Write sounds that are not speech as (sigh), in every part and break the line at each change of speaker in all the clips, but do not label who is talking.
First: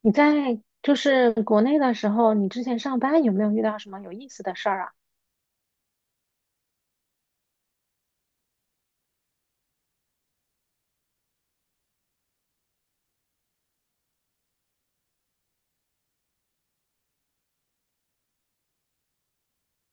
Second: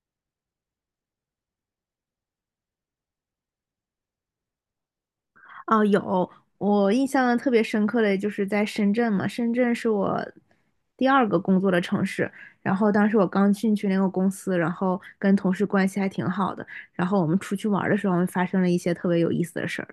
你在就是国内的时候，你之前上班有没有遇到什么有意思的事儿啊？
哦，有，我印象特别深刻的就是在深圳嘛，深圳是我第二个工作的城市。然后当时我刚进去那个公司，然后跟同事关系还挺好的。然后我们出去玩儿的时候，发生了一些特别有意思的事儿。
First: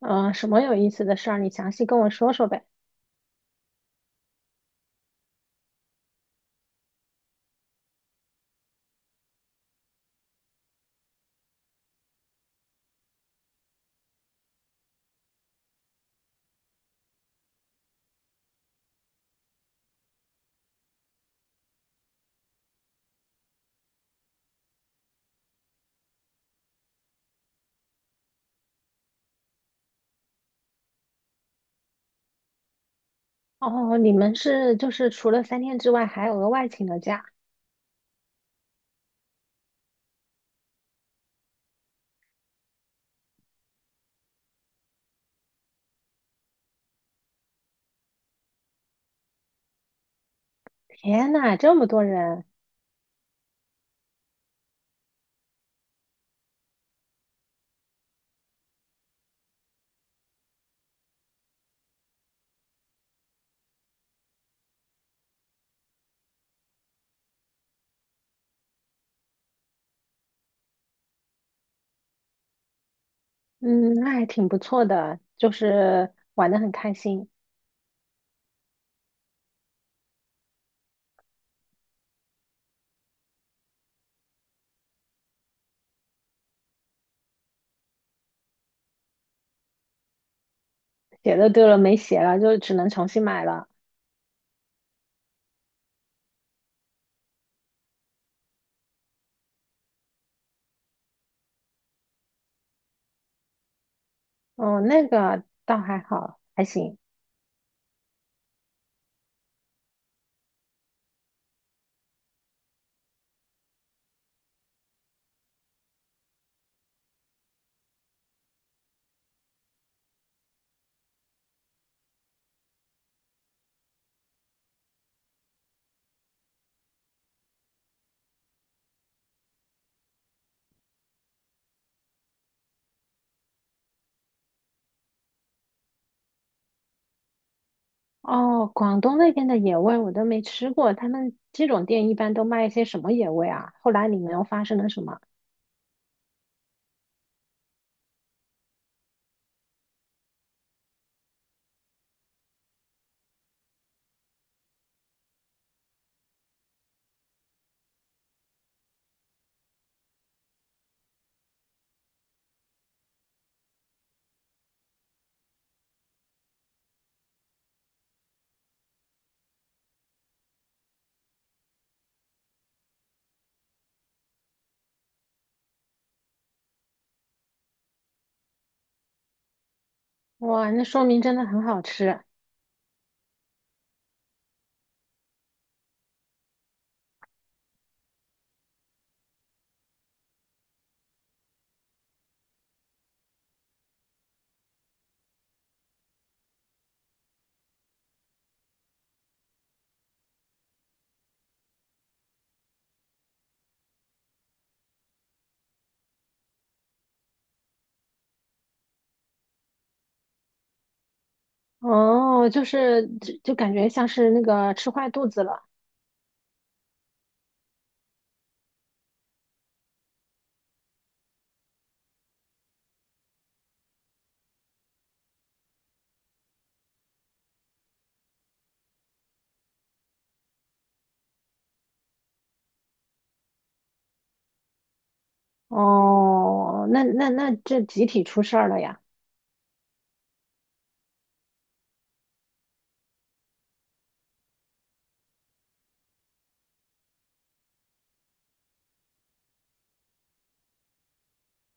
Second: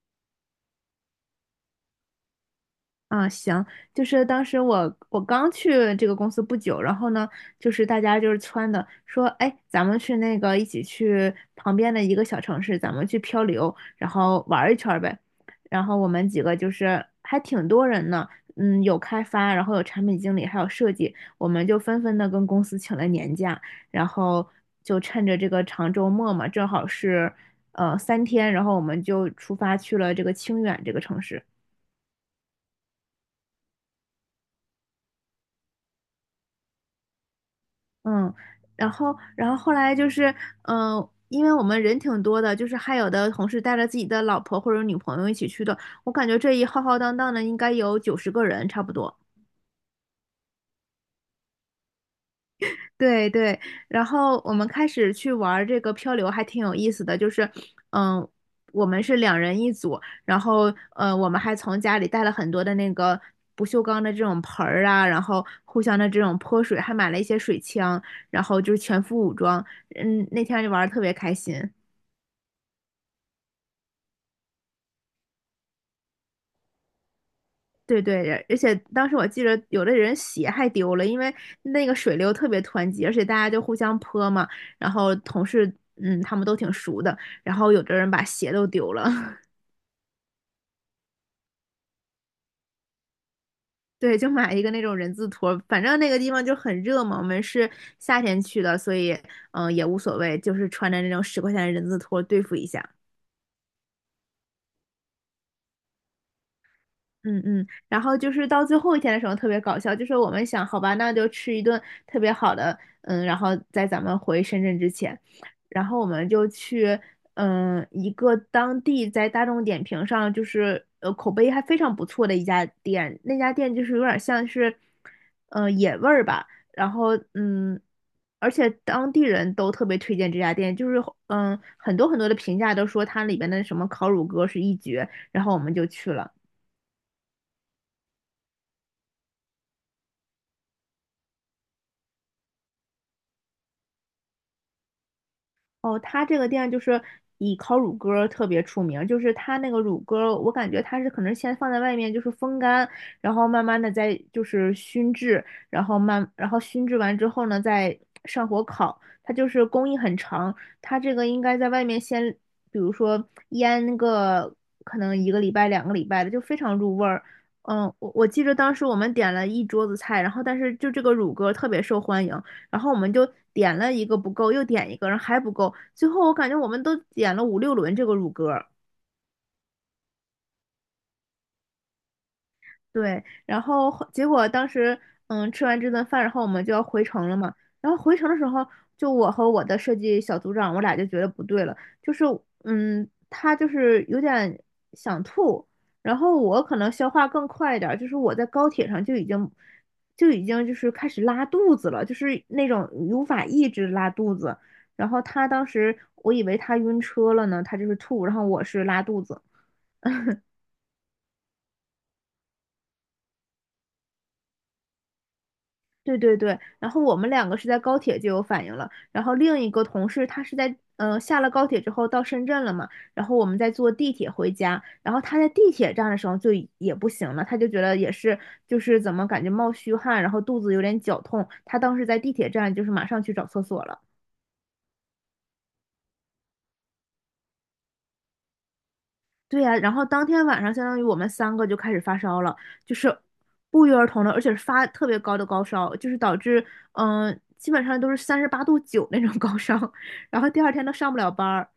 嗯，什么有意思的事儿？你详细跟我说说呗。
啊，行，就是当时我刚去这个公司不久，然后呢，就是大家就是撺的说，哎，咱们去那个一起去旁边的一个小城市，咱们去漂流，然后玩儿一圈儿呗。然后我们几个就是还挺多人呢，有开发，然后有产品经理，还有设计，我们就纷纷的跟公司请了年假，然后就趁着这个长周末嘛，正好是三天，然后我们就出发去了这个清远这个城市。
哦，你们是就是除了三天之外还额外请了假？
嗯，然后后来就是，因为我们人挺多的，就是还有的同事带着自己的老婆或者女朋友一起去的，我感觉这一浩浩荡荡的应该有90个人差不多。
天呐，这么多人，
对对，然后我们开始去玩儿这个漂流，还挺有意思的。就是，嗯，我们是两人一组，然后，我们还从家里带了很多的那个不锈钢的这种盆儿啊，然后互相的这种泼水，还买了一些水枪，然后就是全副武装。嗯，那天就玩的特别开心。
嗯，那还挺不错的，就是玩的很开心。
对对，而且当时我记着有的人鞋还丢了，因为那个水流特别湍急，而且大家就互相泼嘛，然后同事他们都挺熟的，然后有的人把鞋都丢了，(laughs)
鞋的丢了没鞋了，就只能重新买了。
对，就买一个那种人字拖，反正那个地方就很热嘛，我们是夏天去的，所以也无所谓，就是穿着那种10块钱的人字拖对付一下。
哦，那个倒还好，还行。
嗯嗯，然后就是到最后一天的时候特别搞笑，就是我们想，好吧，那就吃一顿特别好的，然后在咱们回深圳之前，然后我们就去，一个当地在大众点评上就是口碑还非常不错的一家店，那家店就是有点像是，野味儿吧，然后而且当地人都特别推荐这家店，就是很多很多的评价都说它里边的什么烤乳鸽是一绝，然后我们就去了。
哦，广东那边的野味我都没吃过，他们这种店一般都卖一些什么野味啊？后来你们又发生了什么？
哦，他这个店就是以烤乳鸽儿特别出名儿，就是他那个乳鸽儿我感觉他是可能先放在外面就是风干，然后慢慢的再就是熏制，然后然后熏制完之后呢，再上火烤。它就是工艺很长，它这个应该在外面先，比如说腌个可能一个礼拜、2个礼拜的，就非常入味儿。嗯，我记得当时我们点了一桌子菜，然后但是就这个乳鸽儿特别受欢迎，然后我们就点了一个不够，又点一个，然后还不够，最后我感觉我们都点了五六轮这个乳鸽。
哇，那说明真的很好吃。
对，然后结果当时，吃完这顿饭，然后我们就要回城了嘛。然后回城的时候，就我和我的设计小组长，我俩就觉得不对了，就是，他就是有点想吐，然后我可能消化更快一点儿，就是我在高铁上就已经就是开始拉肚子了，就是那种无法抑制拉肚子。然后他当时，我以为他晕车了呢，他就是吐，然后我是拉肚子。
哦，就是就感觉像是那个吃坏肚子了。
对对对，然后我们两个是在高铁就有反应了，然后另一个同事他是在下了高铁之后到深圳了嘛，然后我们在坐地铁回家，然后他在地铁站的时候也不行了，他就觉得也是就是怎么感觉冒虚汗，然后肚子有点绞痛，他当时在地铁站就是马上去找厕所了。
哦，那这集体出事儿了呀，
对呀、然后当天晚上，相当于我们三个就开始发烧了，就是不约而同的，而且是发特别高的高烧，就是导致基本上都是38.9度那种高烧，(laughs) 然后第二天都上不了班儿，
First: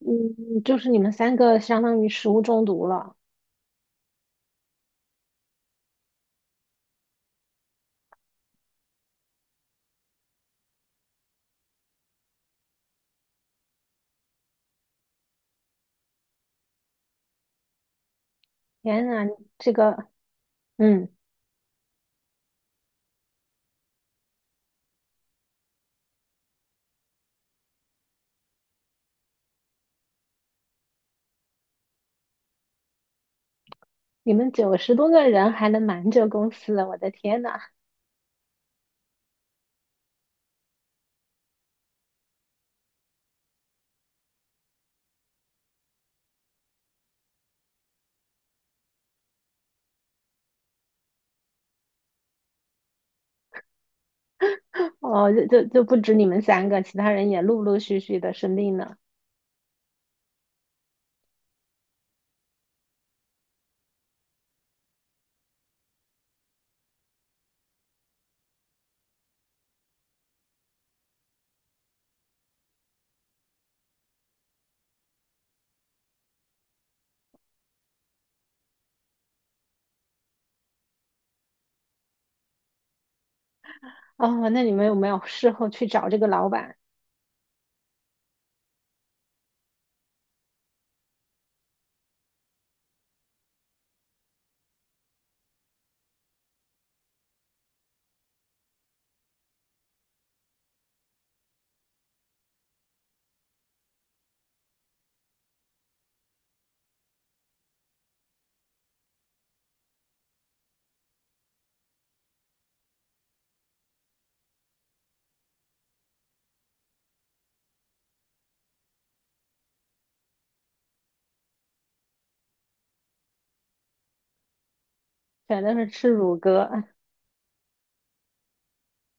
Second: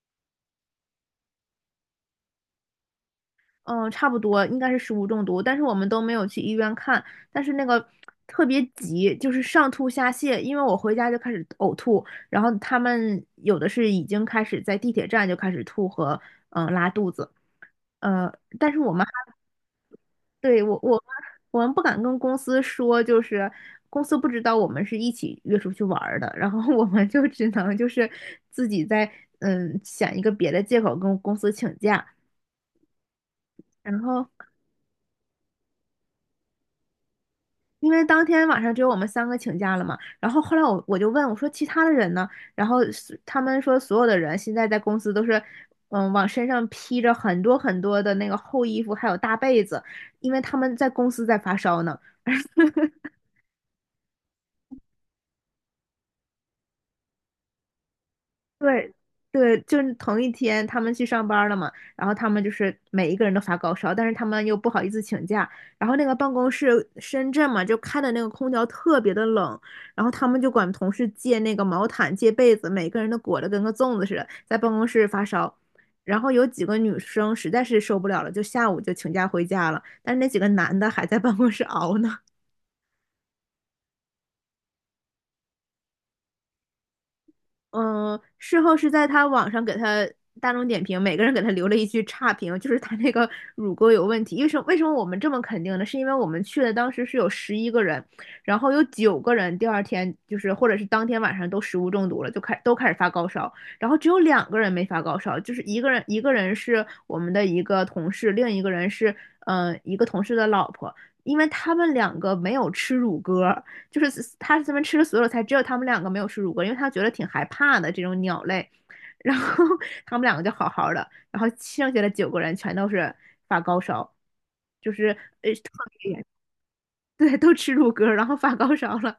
嗯，就是你们三个相当于食物中毒了，
嗯、差不多应该是食物中毒，但是我们都没有去医院看，但是那个特别急，就是上吐下泻，因为我回家就开始呕吐，然后他们有的是已经开始在地铁站就开始吐和拉肚子。呃，但是我们。
天呐，这个
对，我我们
嗯，
我们不敢跟公司说，就是公司不知道我们是一起约出去玩儿的，(laughs) 然后我们就只能就是自己在想一个别的借口跟公司请假，然后
你们九十多个人还能瞒着公司，我的天呐，
因为当天晚上只有我们三个请假了嘛，然后后来我就问我说其他的人呢，然后是他们说所有的人现在在公司都是。嗯，往身上披着很多很多的那个厚衣服，还有大被子，因为他们在公司在发烧呢。
(laughs) 哦，就不止你们三个，其他人也陆陆续续的生病
对
了。
对，就是同一天他们去上班了嘛，然后他们就是每一个人都发高烧，但是他们又不好意思请假，然后那个办公室深圳嘛，就开的那个空调特别的冷，然后他们就管同事借那个毛毯、借被子，每个人都裹得跟个粽子似的，在办公室发烧。然后有几个女生实在是受不了了，就下午就请假回家了，但是那几个男的还在办公室熬呢。
哦，那你们有没有事后去找这个老板，
嗯，事后是在他网上给他大众点评，每个人给他留了一句差评，就是他那个 (laughs) 乳沟有问题。为什么我们这么肯定呢？是因为我们去的当时是有11个人，然后有九个人第二天就是或者是当天晚上都食物中毒了，都开始发高烧，然后只有两个人没发高烧，就是一个人是我们的一个同事，另一个人是一个同事的老婆，因为他们两个没有吃乳鸽，就是他这边吃了所有菜，只有他们两个没有吃乳鸽，因为他觉得挺害怕的这种鸟类。(laughs) 然后他们两个就好好的，然后剩下的九个人全都是发高烧，就是呃
反正是吃乳鸽，
对，都吃乳鸽然后发高烧了。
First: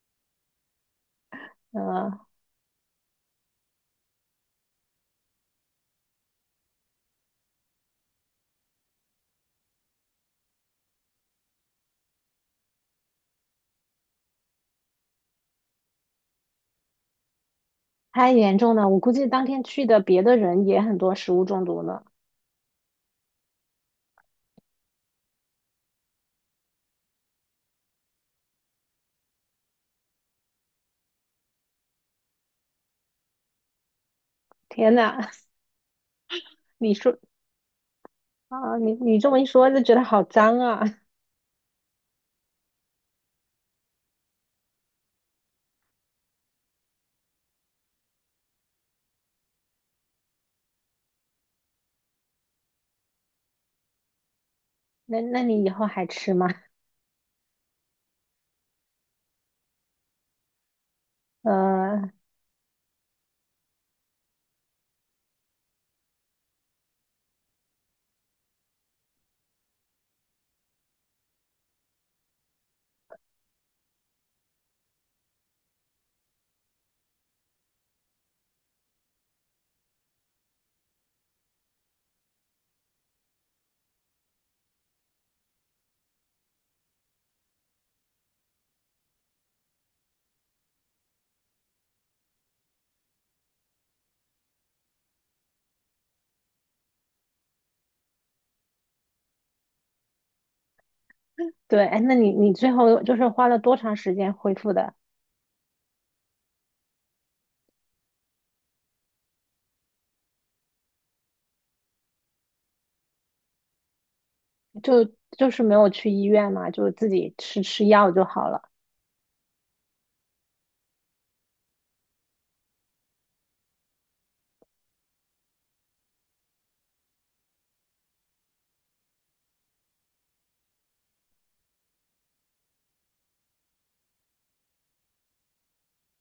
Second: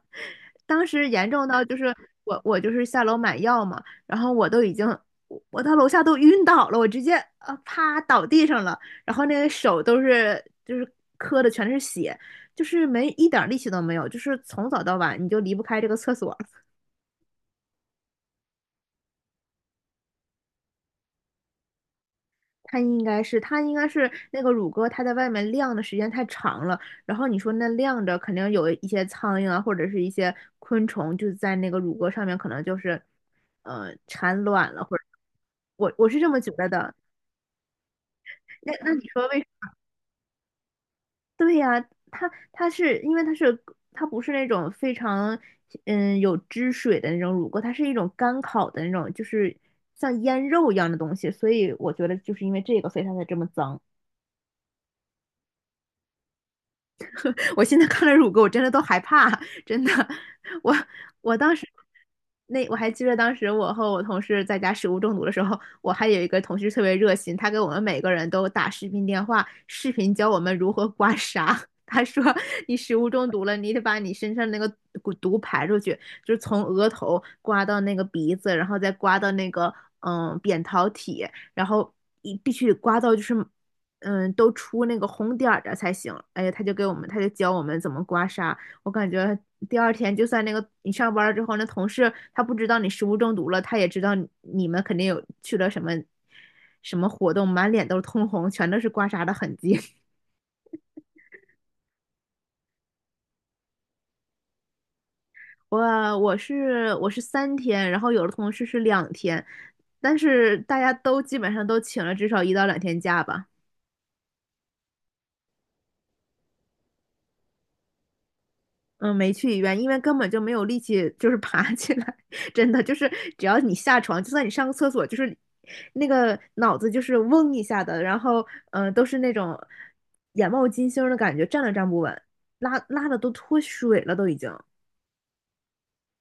当时严重到就是
嗯、
我就是下楼买药嘛，然后我到楼下都晕倒了，我直接啪倒地上了，然后那个手都是就是磕的全是血，就是没一点力气都没有，就是从早到晚你就离不开这个厕所，
太严重了，我估计当天去的别的人也很多食物中毒了。
它应该是，它应该是那个乳鸽，它在外面晾的时间太长了。然后你说那晾着，肯定有一些苍蝇啊，或者是一些昆虫，就在那个乳鸽上面，可能就是，产卵了，
天
或者
呐，(laughs)
我是这么觉得的。
你说
那
啊，
那
你
你
你
说
这么一
为
说，就觉得好脏啊。(laughs)
对呀、它是因为它是它不是那种非常有汁水的那种乳鸽，它是一种干烤的那种，就是像腌肉一样的东西，所以我觉得就是因为这个，所以它才这么脏。
那你以后还吃吗？
我现在看了乳沟，我真的都害怕，真的。我我当时
呃，
那我还记得，当时我和我同事在家食物中毒的时候，我还有一个同事特别热心，他给我们每个人都打视频电话，视频教我们如何刮痧。他说：“你食物中毒了，你得把你身上那个毒排出去，就是从额头刮到那个鼻子，然后再刮到那个扁桃体，然后必须刮到就是都出那个红点儿的才行。哎呀，他就给我们，他就教我们怎么刮痧。我感觉第二天就算那个你上班了之后，那同事他不知道你食物中毒了，他也知道你你们肯定有去了什么什么活动，满脸都是通红，全都是刮痧的痕迹。(laughs)
对，哎，那你最后就是花了多长时间恢复的？
我我是三天，然后有的同事是两天，但是大家都基本上都请了至少一到两天假吧。
就就是没有去医院嘛，就自己吃吃药就好了。
嗯，没去医院，因为根本就没有力气，就是 (laughs) 爬起来。(laughs) 真的，就是只要你下床，就算你上个厕所，就是那个脑子就是嗡一下的，然后都是那种眼冒金星的感觉，站都站不稳，拉拉的都脱水了，都已经。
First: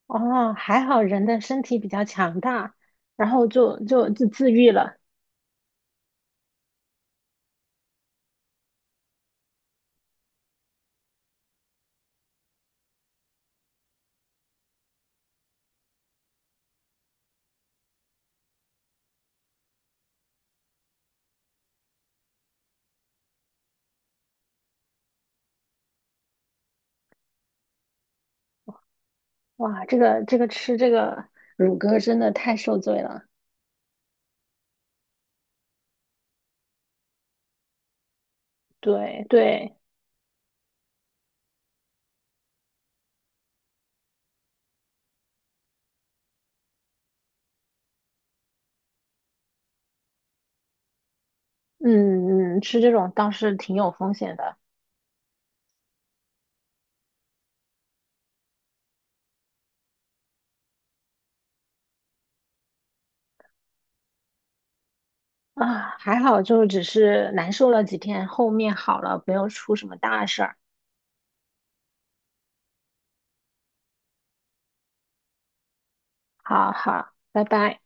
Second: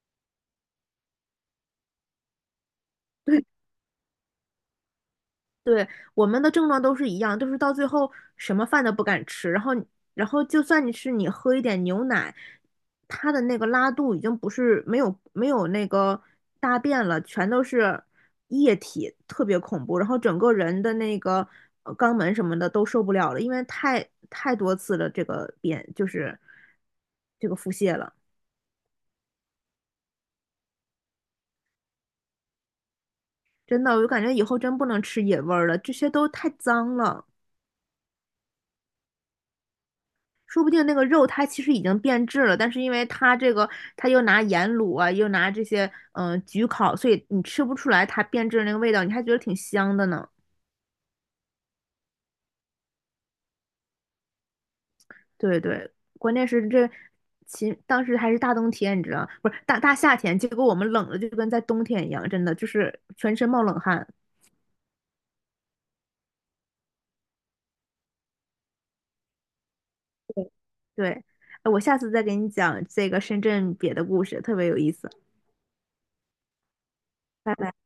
哦，还好人的身体比较强大，然
对，
后就自愈了。
对，我们的症状都是一样，都是到最后什么饭都不敢吃，然后就算你是你喝一点牛奶，它的那个拉肚已经不是没有那个大便了，全都是液体，特别恐怖，然后整个人的那个肛门什么的都受不了了，因为太多次了，这个便就是这个腹泻了，
哇，这个吃这个乳鸽真的太受罪了。
真的，我就感觉以后真不能吃野味儿了，这些都太脏了。
对对。
说不定那个肉它其实已经变质了，但是因为它这个，它又拿盐卤啊，又拿这些焗烤，所以你吃不出来它变质的那个味道，你还觉得挺香的呢。
嗯嗯，吃这种倒是挺有风险的。
对对，关键是这，当时还是大冬天，你知道，不是大夏天，结果我们冷的就跟在冬天一样，真的就是全身冒冷汗。
啊，还好就只是难受了几天，后面好了，没有出什么大事
对
儿。
对，哎我下次再给你讲这个深圳别的故事，特别有意思。
好好，拜
拜拜。
拜。